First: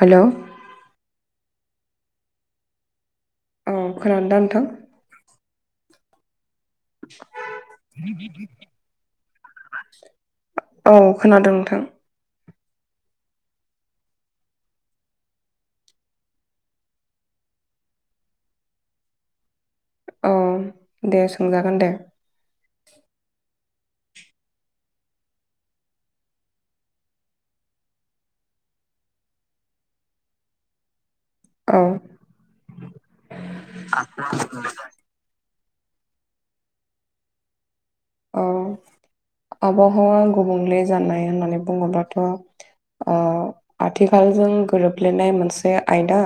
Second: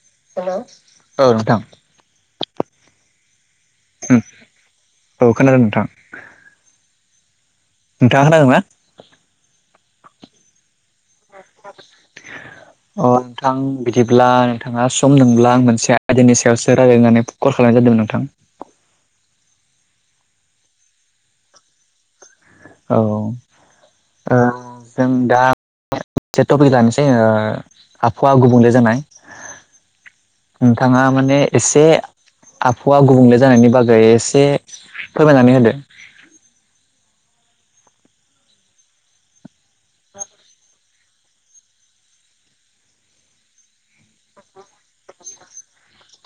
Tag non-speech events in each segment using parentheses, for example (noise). हेल'। Hello औ नोंथां। औ खोनादों दा नोंथां? औ खोनादों नोंथां नोंथाङा खोनादों (unintelligible) ना औ खोनादों नोंथां। अ नोंथां बिदिब्ला नोंथाङा सम दोंब्ला आं मोनसे आयदानि सायावसो रायलायनो होननानै कल खालायनाय जादोंमोन नोंथां। औ दे सोंजागोन दे। औ ओ जों दा से टपिक लानोसै ओ आबहावा गुबुंले जानाय। नोंथाङा माने औ एसे आबहावा गुबुंले जानायनि बागै एसे फोरमायनानै होदो। औ आबहावा गुबुंले जानाय होननानै बुङोबाथ' ओ आथिखालजों गोरोबफ्लेनाय मोनसे आयदा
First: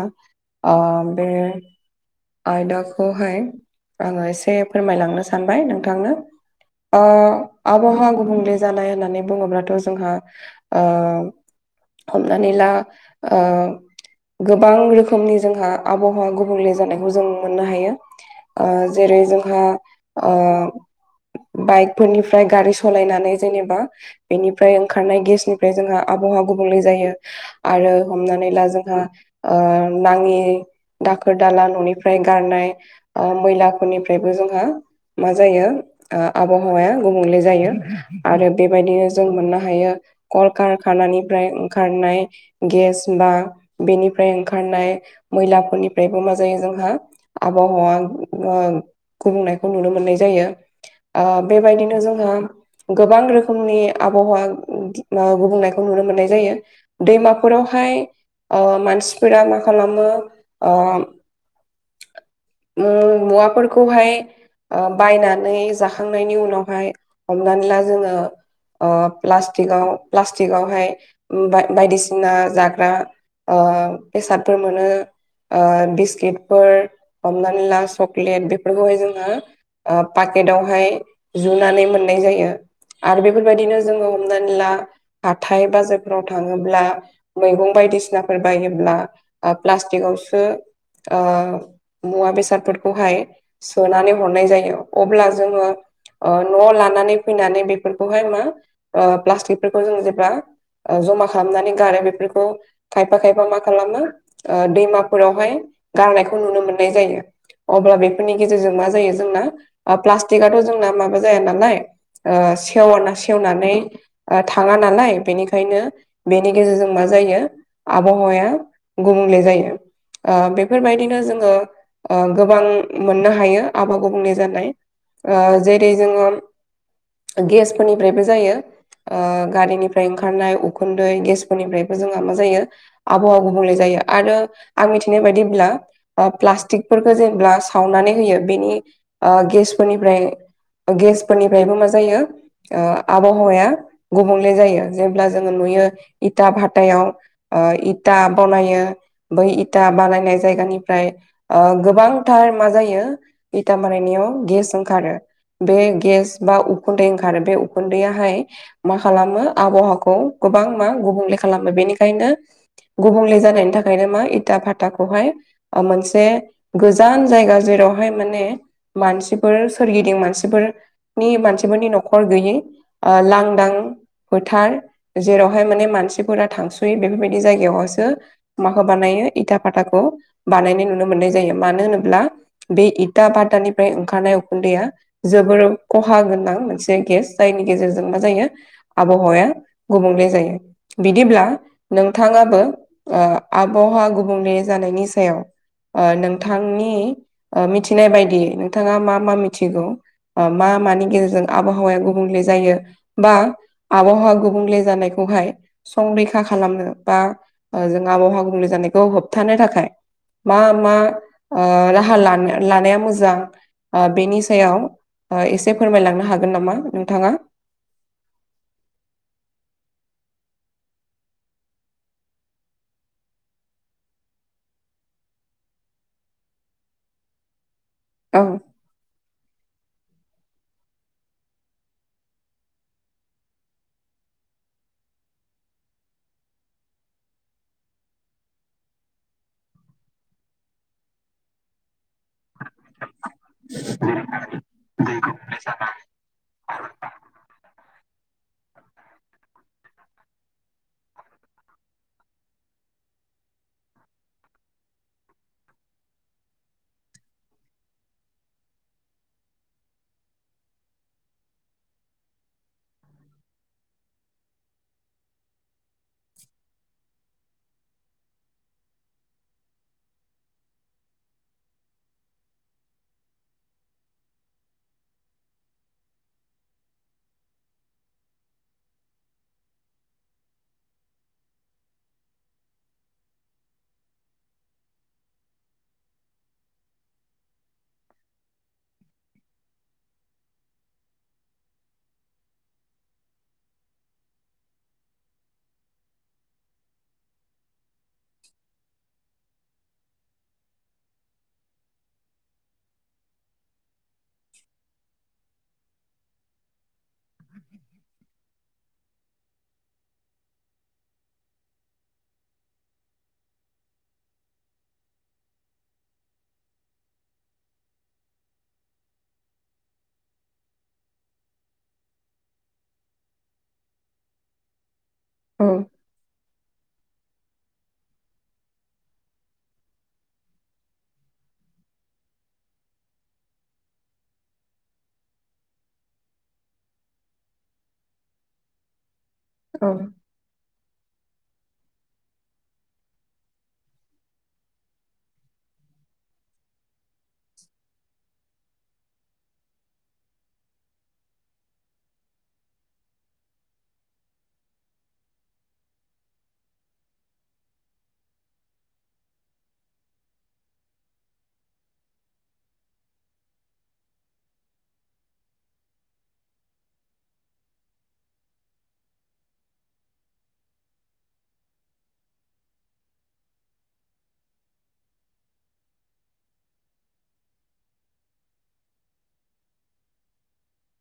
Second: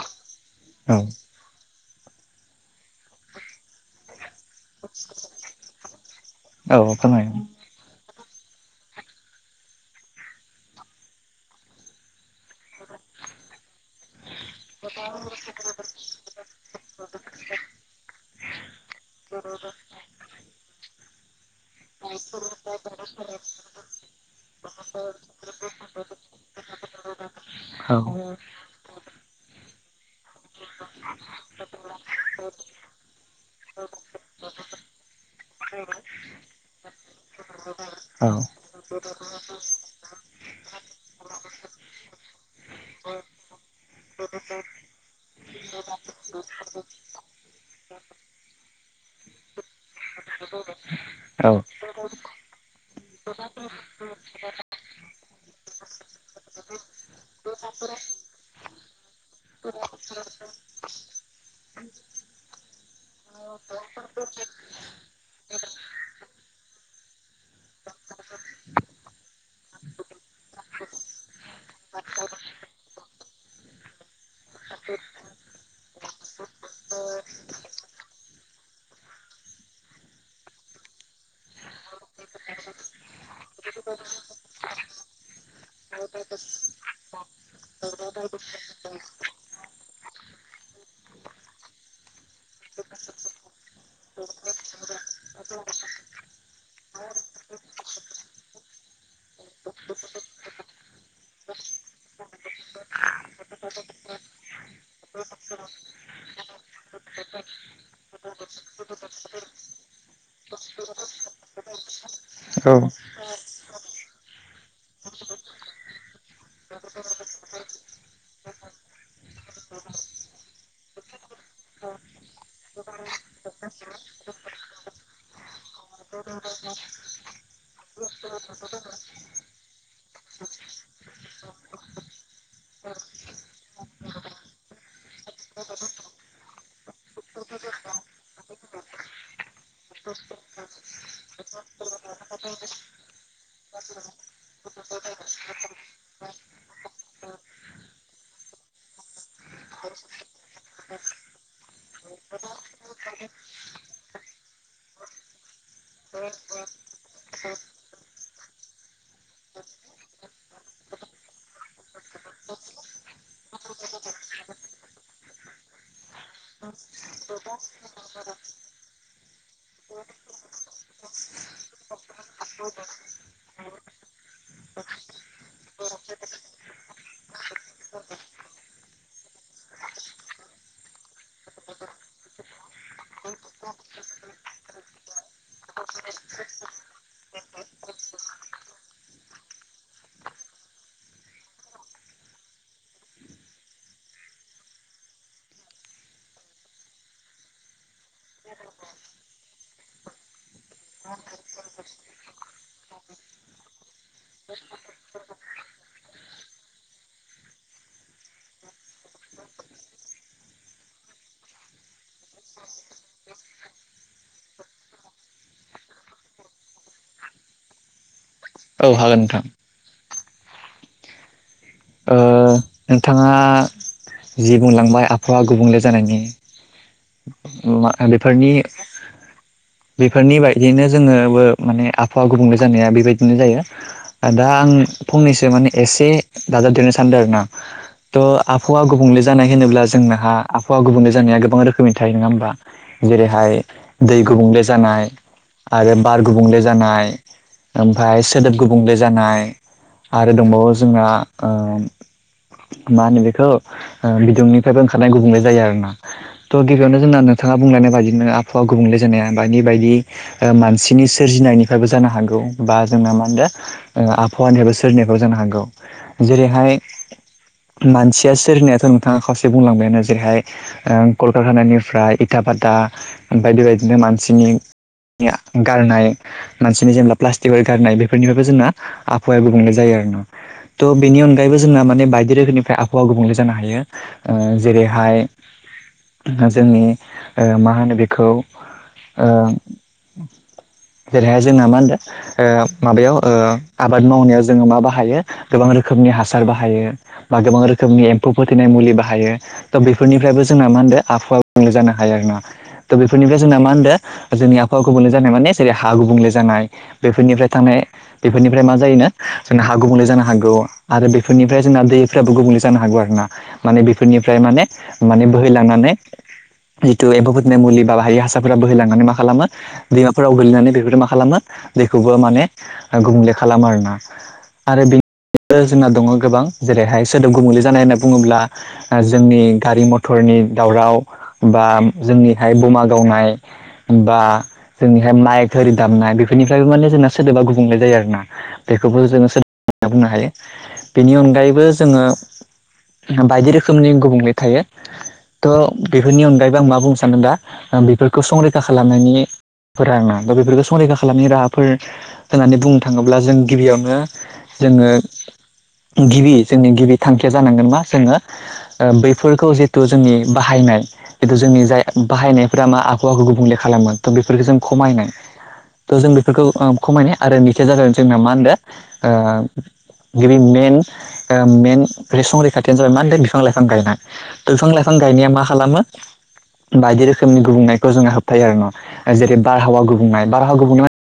ओ औ बे आयदाखौहाय आङो एसे फोरमायलांनो सानबाय नोंथांनो। औ ओ फोरमाय आबहावा गुबुंले जानाय होननानै बुङोब्लाथ' जोंहा ओ हमनानै ला ओ गोबां रोखोमनि जोंहा आबहावा गुबुंले जानायखौ जों मोननो हायो। ओ जेरै जोंहा ओ बाइकफोरनिफ्राय गारि सलायनानै जेनेबा बेनिफ्राय ओंखारनाय गेसनिफ्राय जोंहा आबहावा गुबुंले जायो। आरो औ हमनानै ला जोंहा ओ नाङि दाखोर दाला न'निफ्राय गारनाय ओ मैलाफोरनिफ्रायबो जोंहा मा जायो ओ आबहावाया गुबुंले जायो औ आरो बेबायदिनो जों मोननो हायो। कल कारकानानिफ्राय ओंखारनाय गेस बा बेनिफ्राय ओंखारनाय मैलाफोरनिफ्रायबो मा जायो जोंहा आबहावा गुबुंनायखौ ओ नुनो मोननाय जायो। ओ औ बेबायदिनो जोंङो गोबां रोखोमनि आबहावा गुबुंनायखौ नुनो मोननाय जायो। दैमाफोरावहाय ओ मानसिफोरा मा खालामो ओ मु-मुवाफोरखौहाय बायनानै ओ जा खांनायनि उनावहाय हमनानै ला जोङो ओ प्लास्टिकआव प्लास्टिकआवहाय बा-बायदिसिना जाग्रा ओ बेसादफोर मोनो। ओ बिस्किटफोर हमनानैला सक्लेट बेफोरखौहाय जोङो ओ पाकेटावहाय जुनानै मोननाय जायो आरो बेफोरबायदिनो जोङो हम हमनानैला हाथाइ बाजा राव थाङोब्ला मैगं बायदिसिनाफोर बायोब्ला ओ प्लास्टिकआवसो ओ मुवा बेसादफोरखौहाय सोनानै हरनाय जायो अब्ला जोङो ओ न'आव लानानै फैनानै बेफोरखौहाय मा ओ प्लास्टिकफोरखौ जों जेब्ला ओ जमा खालामनानै गारो बेफोरखौ खायफा खायफा मा खालामो ओ दैमाफोरावहाय गारनायखौ नुनो मोननाय जायो। अब्ला बेफोरनि गेजेरजों मा जायो जोंना प्लास्टिकआथ' जोंना माबा जाया नालाय ओ औ सेवा सेवनानै ओ थाङा नालाय बेनिखायनो बेनि गेजेरजों मा जायो। आबहावाया गुबुंले जायो। ओ बेफोरबायदिनो जोङो ओ गोबां मोननो हायो आबा गुबुंनि जानाय। ओ जेरै जोङो गेसफोरनिफ्रायबो जायो। ओ गारिनिफ्राय ओंखारनाय उखुन्दै गेसफोरनिफ्रायबो जोंहा मा जायो आबहाव गुबुंले जायो आरो आं मिथिनाय बायदिब्ला ओ प्लास्टिकफोरखौ जेबला सावनानै होयो बेनि ओ गेसफोरनिफ्राय गेसफोरनिफ्रायबो मा जायो ओ आबहावाया गुबुंले जायो जेब्ला जोङो नुयो इथा भातायाव ओ इथा बनायो बै इथा बानायनाय जायगानिफ्राय ओ गोबांथार मा जायो इटा बानायनायाव गेस ओंखारो बे गेस बा उखुन्दै ओंखारो बे उखुन्दैआहाय मा खालामो आबहाखौ गोबां मा गुबुंले खालामो बेनिखायनो गुबुंले जानायनि थाखायनो मा इथा फाताखौहाय ओ मोनसे गोजान जायगा जेरावहाय माने मानसि फोर सोरगिदिं मानसिफोरनि मानसिफोरनि न'खर गैयै ओ लांदां फोथार जेरावहाय माने मानसिफोरा थांस'यि बेफोरबायदि जायगायावसो माखौ बानायो इथा भाताखौ बानायनाय नुनो मोननाय जायो मानो होनोब्ला बे इटा बातानिफ्राय ओंखारनाय उखुन्दैया जोबोर खहा गोनां मोनसे गेस जायनि गेजेरजों मा जायो आबहावाया गुबुंले जायो बिदिब्ला नोंथाङाबो ओ आबावहा गुबुंले जानायनि सायाव ओ नोंथांनि ओमिथिनाय बायदि नोंथाङा मा मा मिथिगौ ओ मा मानि गेजेरजों आबहावाया गुबुंले जायो? बा आबावहा गुबुंले जानायखौहाय संरैखा खालामनो बा ओ जों आबावहा गुबुंले जानायखौ होबथानो थाखाय मा मा ओ राहा लान-लानाया मोजां ओ बेनि सायाव ओ एसे फोरमायलांनो हागोन नामा नोंथाङा औ हागोन नोंथां ओ नोंथाङा जि बुंलांबाय आबहावा गुबुंले जानायनि ओ मा बेफोरनि (inaudible) बेफोरनि बायदियैनो जोङोबो माने आभावा गुबुंले जानाया बेबायदिनो जायो आ दा आं फंनैसो माने एसे दाजाबदेरनो सानदों आरो ना (inaudible) थ' आबहावा गुबुंले जानाय होनोब्ला जोंनाहा आबहावा गुबुंले जानाया गोबां रोखोमनि थायो नङा होमबा? जेरैहाय दै गुबुंले जानाय आरो बार गुबुंले जानाय ओमफ्राय सोदोब गुबुंले जानाय। आरो दंबावो जोंना ओम मा होनो बेखौ ओ बिदुंनिफ्रायबो ओंखारनाय गुबुंले जायो आरोना। थ' गिबियावनो जोंना नोंथाङा बुंलायनाय बायदिनो आबहावा गुबुंले जानाया बायदि बायदि ओ मानसिनि सोरजिनायनिफ्रायबो जानो हागौ बा जोंना मा होनदों ओआबहावानिफ्रायबो सोरजिनायबो जानो हागौ, जेरैहाय मानसिया सोरजिनायाथ' नोंथांङा खावसे बुंलांबायानो जेरैहाय ओ कलकारखानानिफ्राय इथा भाता बायदि बायदिनो मानसिनि या गारनाय मानसिनि जेनेब्ला प्लास्टिकफोर गारनाय बेफोरनिफ्रायबो जोंना आहावाया गुबुंले जायो आरो ना त' बेनि अनगायैबो जोंना माने बाइक बिदि रोखोमनिफ्राय आबहावा गुबुंले जानो हायो ओ जेरैहाय ओ जोंनि ओ मा होनो बेखौ ओ जेरैहाय जोंना मा होनदों ओ माबायाव ओ आबाद मावनायाव जोङो मा बाहायो गोबां रोखोमनि हासार बाहायो बा गोबां रोखोमनि एम्फौ फोथैनाय मुलि बाहायो त' बेफोरनिफ्रायबो जोंना मा होदो आबहावा गुबुंले जानो हायो आरो ना थ' बेफोरनिफ्राय जोंना मा होनदों जोंनि आहावा गुबुंले जानाय माने जेरै हा गुबुंले जानाय, बेफोरनिफ्राय थांनाय बेफोरनिफ्राय मा जायोना जोंना हा गुबुंले जानो हागौ आरो बेफोरनिफ्राय जोंना दैफ्राबो गुबुंले जानो हागौ आरो ना, माने बेफोरनिफ्राय माने माने बोहै लानानै जिथु एम्फफोर फथनाय मुलि बा बायि हासारफोरा बोहैलांनानै मा खालामो दैमा फोराव गोगलैनानै बेफोरजों मा खालामो दैखौबो माने गुबुंले खालामो आरोना। आरो बेनि औ जोंना दङ गोबां जेरैहाय सोदोब गुब मुलि जानाय होनना बुङोब्ला जोंनि गारि मथरनि दावराव बा जोंनिहाय बमा गावनाय, बा जोंनिहाय माइ थोरि दामनाय बेफोरनिफ्रायबो माने जोंना सोदोबा गुबुंले जायो आरोना। बेखौबो जोङो सोदोब गुबुंनाय औ बुंनो हायो बेनि अनगायैबो जोङो बायदि रोखोमनि गुबुंले थायो। थ' बेफोरनि अनगायैबो आं मा बुंनो सानदों दा बेफोरखौ संरैखा खालामनायनि फोर आरोना दा बेफोरखौ संरैखा खालामनि राहाफोर होननानै बुंनो थाङोब्ला जों गिबियावनो जोङो गिबि जोंनि गिबि थांखिया जानांगोन मा जोङो बैफोरखौ जिथु जोंनि बाहायनाय बेथु जोंनि जाय बाहायनायफोरा मा आख' आखु गुबुंले खालामो थ' बेफोरफोरखौ जों खमायनाय। थ' जों बेफोरखौ खमायनाय आरो नैथिया जागोन जोंना मा होनदों गिबि मेन मेन संरिखाथियानो जाबाय मा होनदों बिफां लाइफां गायनाय। थ' बिफां लाइफां गायनाया मा खालामो बायदि रोखोमनि गुबुंनायखौ जोंङो होबथायायो आरो न जेरै बारहावा गुबुंनाय बारहाव गुबंनाया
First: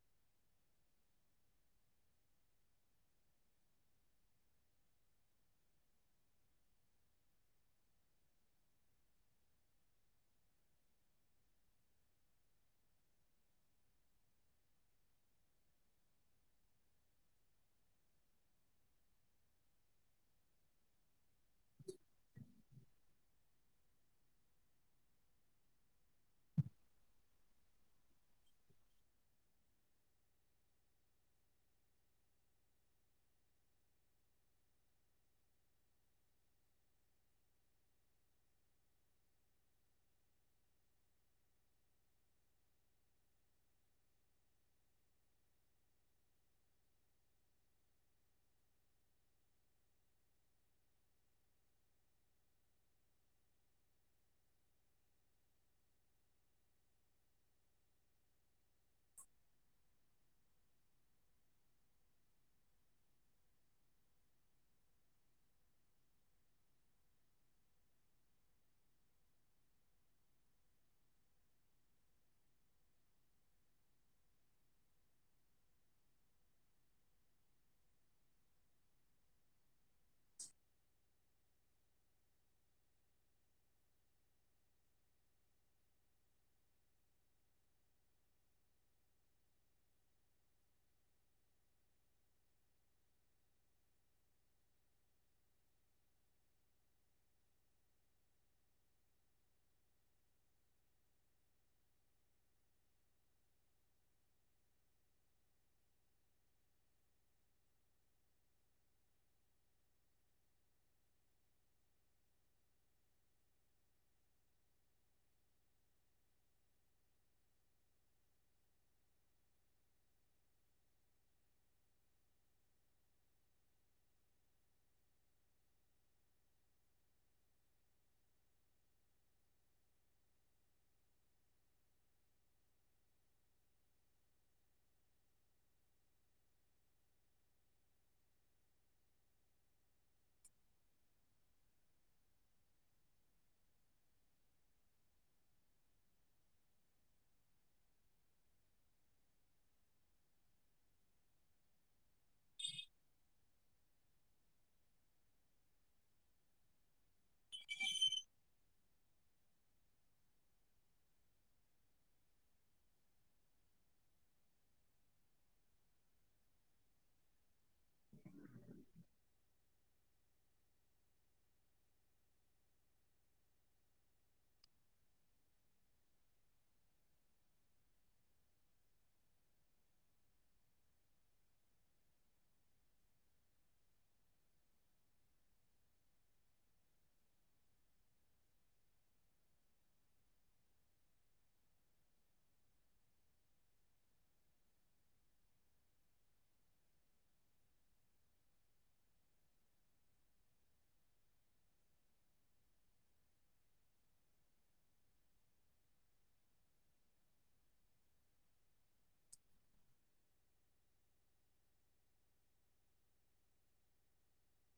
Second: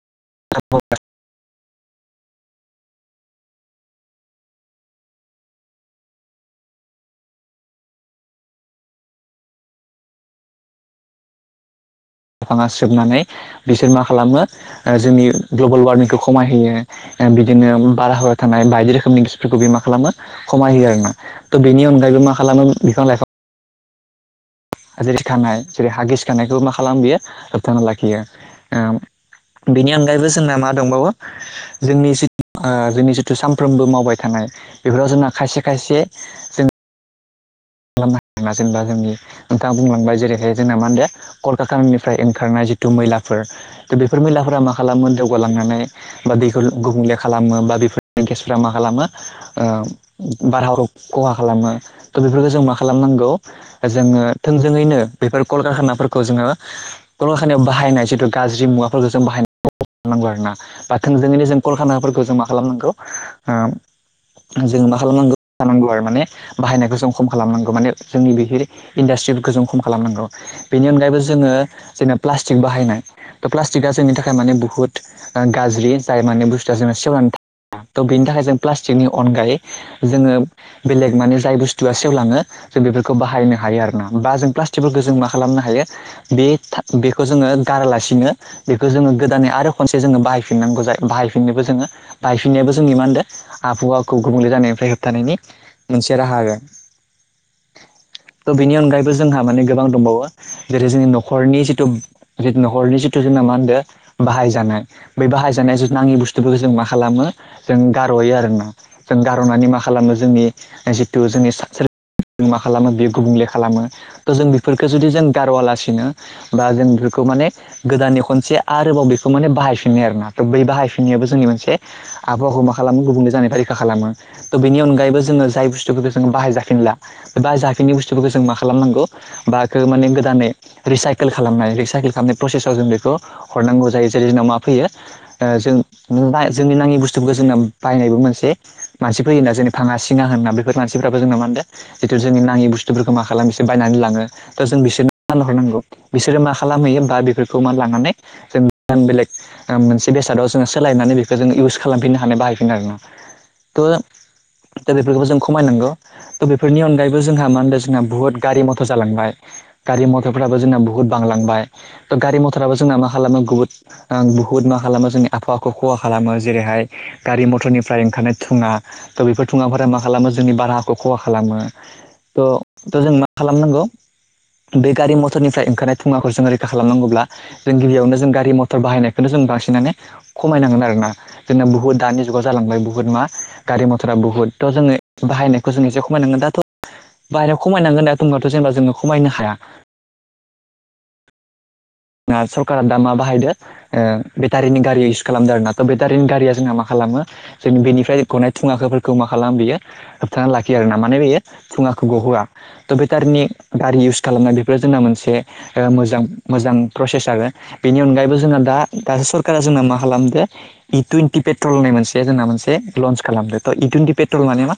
(unintelligible) लाफाङा सोबनानै बिसोर मा खालामो जोंनि ग्लबेल वारमिंखौ खमायहोयो। बिदिनो बार हवाया थानाय बायदि रोखोमनि गिसफोरखौ बे मा खालामो खमाय होयो आरोना। थ' बेनि अनगायै मा खालामो बिफां लाइफां जेरै खानाय जेरै हा गिस खानायखौ मा खालाम बियो होबथाना लाखियो। बेनि अनगायैबो जोंना मा दंबावो जोंनि जिथु जोंनि जिथु सामफ्रोमबो मावबाय थानाय बेफोराव जोंना खायसे खायसे जों (unintelligible) जेनेबा जोंनि नोंथाङा बुंलांबाय जेरैहाय जोंना मा होनदो कलकारनिफ्राय ओंखारनाय जिथु मैलाफोर थ' बेफोर मैलाफोरा मा खालामो दौगालांनानै बा बेखौ गुबुंले खालामो बा बेफोर गेसफोरा मा खालामो ओ बारहाव खहा खालामो थ' बेफोरफोरखौ जों मा खालामनांगौ जोङो थोंजोङैनो बेफोर कलकारखानाफोरखौ जोङो कलकारकानायाव बाहायनाय जिथु गाज्रि मुवाफोरखौ जों बाहायनांग खालामनांगौ आरोना बा थोंजोङैनि जों कलखानाफोरखौ जों मा खालामनांगौ जोङो मा खालामनांगौ जानांगौ आरो माने बाहायनायखौ जों खम खालामनांगौ माने जोंनि बि इन्डास्ट्रिफोरखौ जों खम खालामनांगौ। बेनि अनगायैबो जोङो जोंना प्लास्टिक बाहायनाय त' प्लास्टिकआ जोंनि थाखाय माने बुहुत गाज्रि जाय माने बुस्थुआ जोंना सेवनानै था त' बेनि थाखाय जों प्लास्टिकनि अनगायै जोङो बेलेग माने जाय बुस थुवा सेव लाङो जों बेफोरखौ बाहायनो हायो आरो ना। बा जों प्लास्टिकफोरखौ जों मा खालामनो हायो बे बेखौ जोङो गारालासिनो बेखौ जोङो गोदानै आरो खनसे जोङो बायिनांगौ जायो बाहायफिननोबो जोङो बाहायफिननायाबो जोंनि मा होनदों आबहावाखौ गुबुंले जानायनिफ्राय होबथानायनि मोनसे राहा आरो। थ' बेनि अनगायैबो जोंहा माने गोबां दंबावो जेरै जोंनि न'खरनि जिथु जिथु नखरनि जिथु जोंना मा होनदो बाहायजानाय बे बाहायजानाय जुथ नाङि बुस्थुफोरखौ जों मा खालामो जों गारह'यो आरोना। जों गार'नानै मा खालामो जोंनि जिथु जोंनि सोर जों मा खालामो बे गुबुंले खालामो थ' जों बेफोरखौ जुदि जों गार'आलासिनो बा जों बेफोरखौ माने गोदाननि खनसे आरोबाव बेखौ माने बाहायफिननाय आरो ना थ' बै बाहायफिननायाबो जोंनि मोनसे आबहावाखौ मा खालामो गुबुंले जानायखौ रैखा खालामो त' बेनि अनगायैबो जोङो जाय बुस्थुफोरखौ जों बाहाय जा जाफिनला बे जाफिननि बुस्थुफोरखौ जों मा खालामनांगौ बाखौ माने गोदानै रिसाइकेल खालामनाय रिसाइकेल खालामनाय प्रसेसव जों बेखौ हरनांगौ जायो जेरै जोंनाव मा फैयो ओ जों बा- जोंनि नाङि बुस्थुखौ जोंना बायनायबो मोनसे मानसि फैयोना जेरै फाङा सिङा होनना बेफोर मानसिफ्राबो जोंना मा खामदो जिथु जोंनि नाङि बुस्थुफोरखौ मा खालामो एसोर बायनानै लाङो दा जों बिसोरनो (inaudible) हरनांगौ। बिसोरो मा खालामहैयो बा बेफोरखौ मा लानानै जों (unintelligible) बेलेग मोनसे बेसादाव जोङो सोलायनानै बेखौ जोङो इउस खालामफिननो हानाय बाहायफिनो आरो ना। थ' दा बेफोरखौबो जों खमायनांगौ। त बेफोरनि अनगायैबो जोंहा मा होनदों जोंहा बुहुत गारि मथर जालांबाय। गारि मथरफ्राबो जोंना बुहुत बांलांबाय। त' गारि मथराबो जोंना मा खालामो गुबुन ओं बुहुत मा खालामो जोंनि आबहावाखौ खहा खालामो जेरैहाय गारि मथरनिफ्राय ओंखारनाय धुङा त' बेफोर धुङाफोरा मा खालामो जोंनि बाराखौ खहा खालामो। थ' थ' जों मा खालामनांगौ बे गारि मटरनिफ्राय ओंखारनाय धुवाखौ जों रैखा खालामनांगौब्ला जों गिबियावनो जों गारि मथर बाहायनायखौनो जों बांसिनानो खमायनांगोन आरो ना। जोंना बुहुत दानि जुगाव जालांबाय बुहुत मा गारि मथरा बहुत थ' जोङो बाहायनाय जों एसे खमायनांगोन दाथ'। बाहेरायाव खमायनांगोन दा दब्लााथ' जेनेबा जोङो खमायनो हाया। सरकारा दा मा बाहायदो ओ बेटारिनि गारि इउस खालामदों आरो ना थ' बेटारिनि गारिया जोंहा मा खालामो जों बेनिफ्राय गनाय धुङाफोरखौ मा खालामो बियो? होबथाना लाखियो आरो ना माने बेयो फुङाखौ गहोआ। थ' बेटारिनि गारि इउस खालामनाय बेफोरो जोंना मोनसे मोजां मोजां प्रसेस आरो बेनि अनगायैबो जोंना दा दासो सरकारा जोंना मा खालामदो इ टुइन्टि पेट्रल होननाय मोनसे जोंना मोनसे लन्स खालामदों त इ टुइेन्टि पेट्रल माने मा?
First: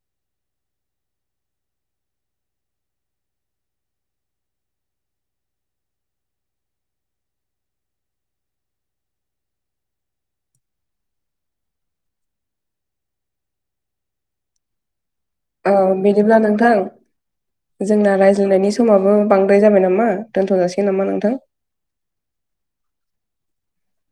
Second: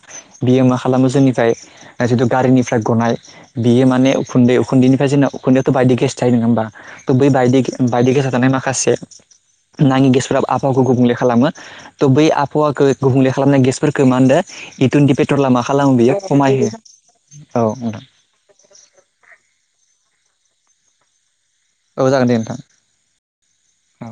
बियो मा खालामो जोंनिफ्राय जितु गारिनिफ्राय गनाय बियो माने उखुन्दै उखुन्दैनिफ्राय जोंना उखुन्दैआवथ' बायदि गेस थायो नङा होमबा? बै बायदि बायदि गेसाव थानाय माखासे नाङि गेसफोरा आबहावाखौ गुबुंले खालामो। त' बै आबहावाखौ गुबुंले खालामनाय गेसफोरखो मा होनदो इटुइन्टि पेट्रला मा ओ खालामो बेयो बिदिब्ला खमायहो, नोंथां औ नोंथां। जोंना रायज्लायनायनि समाबो बांद्राय जाबाय नामा दोन्थ' जाासिगोन नामा नोंथां? औ जागोन दे नोंथां। औ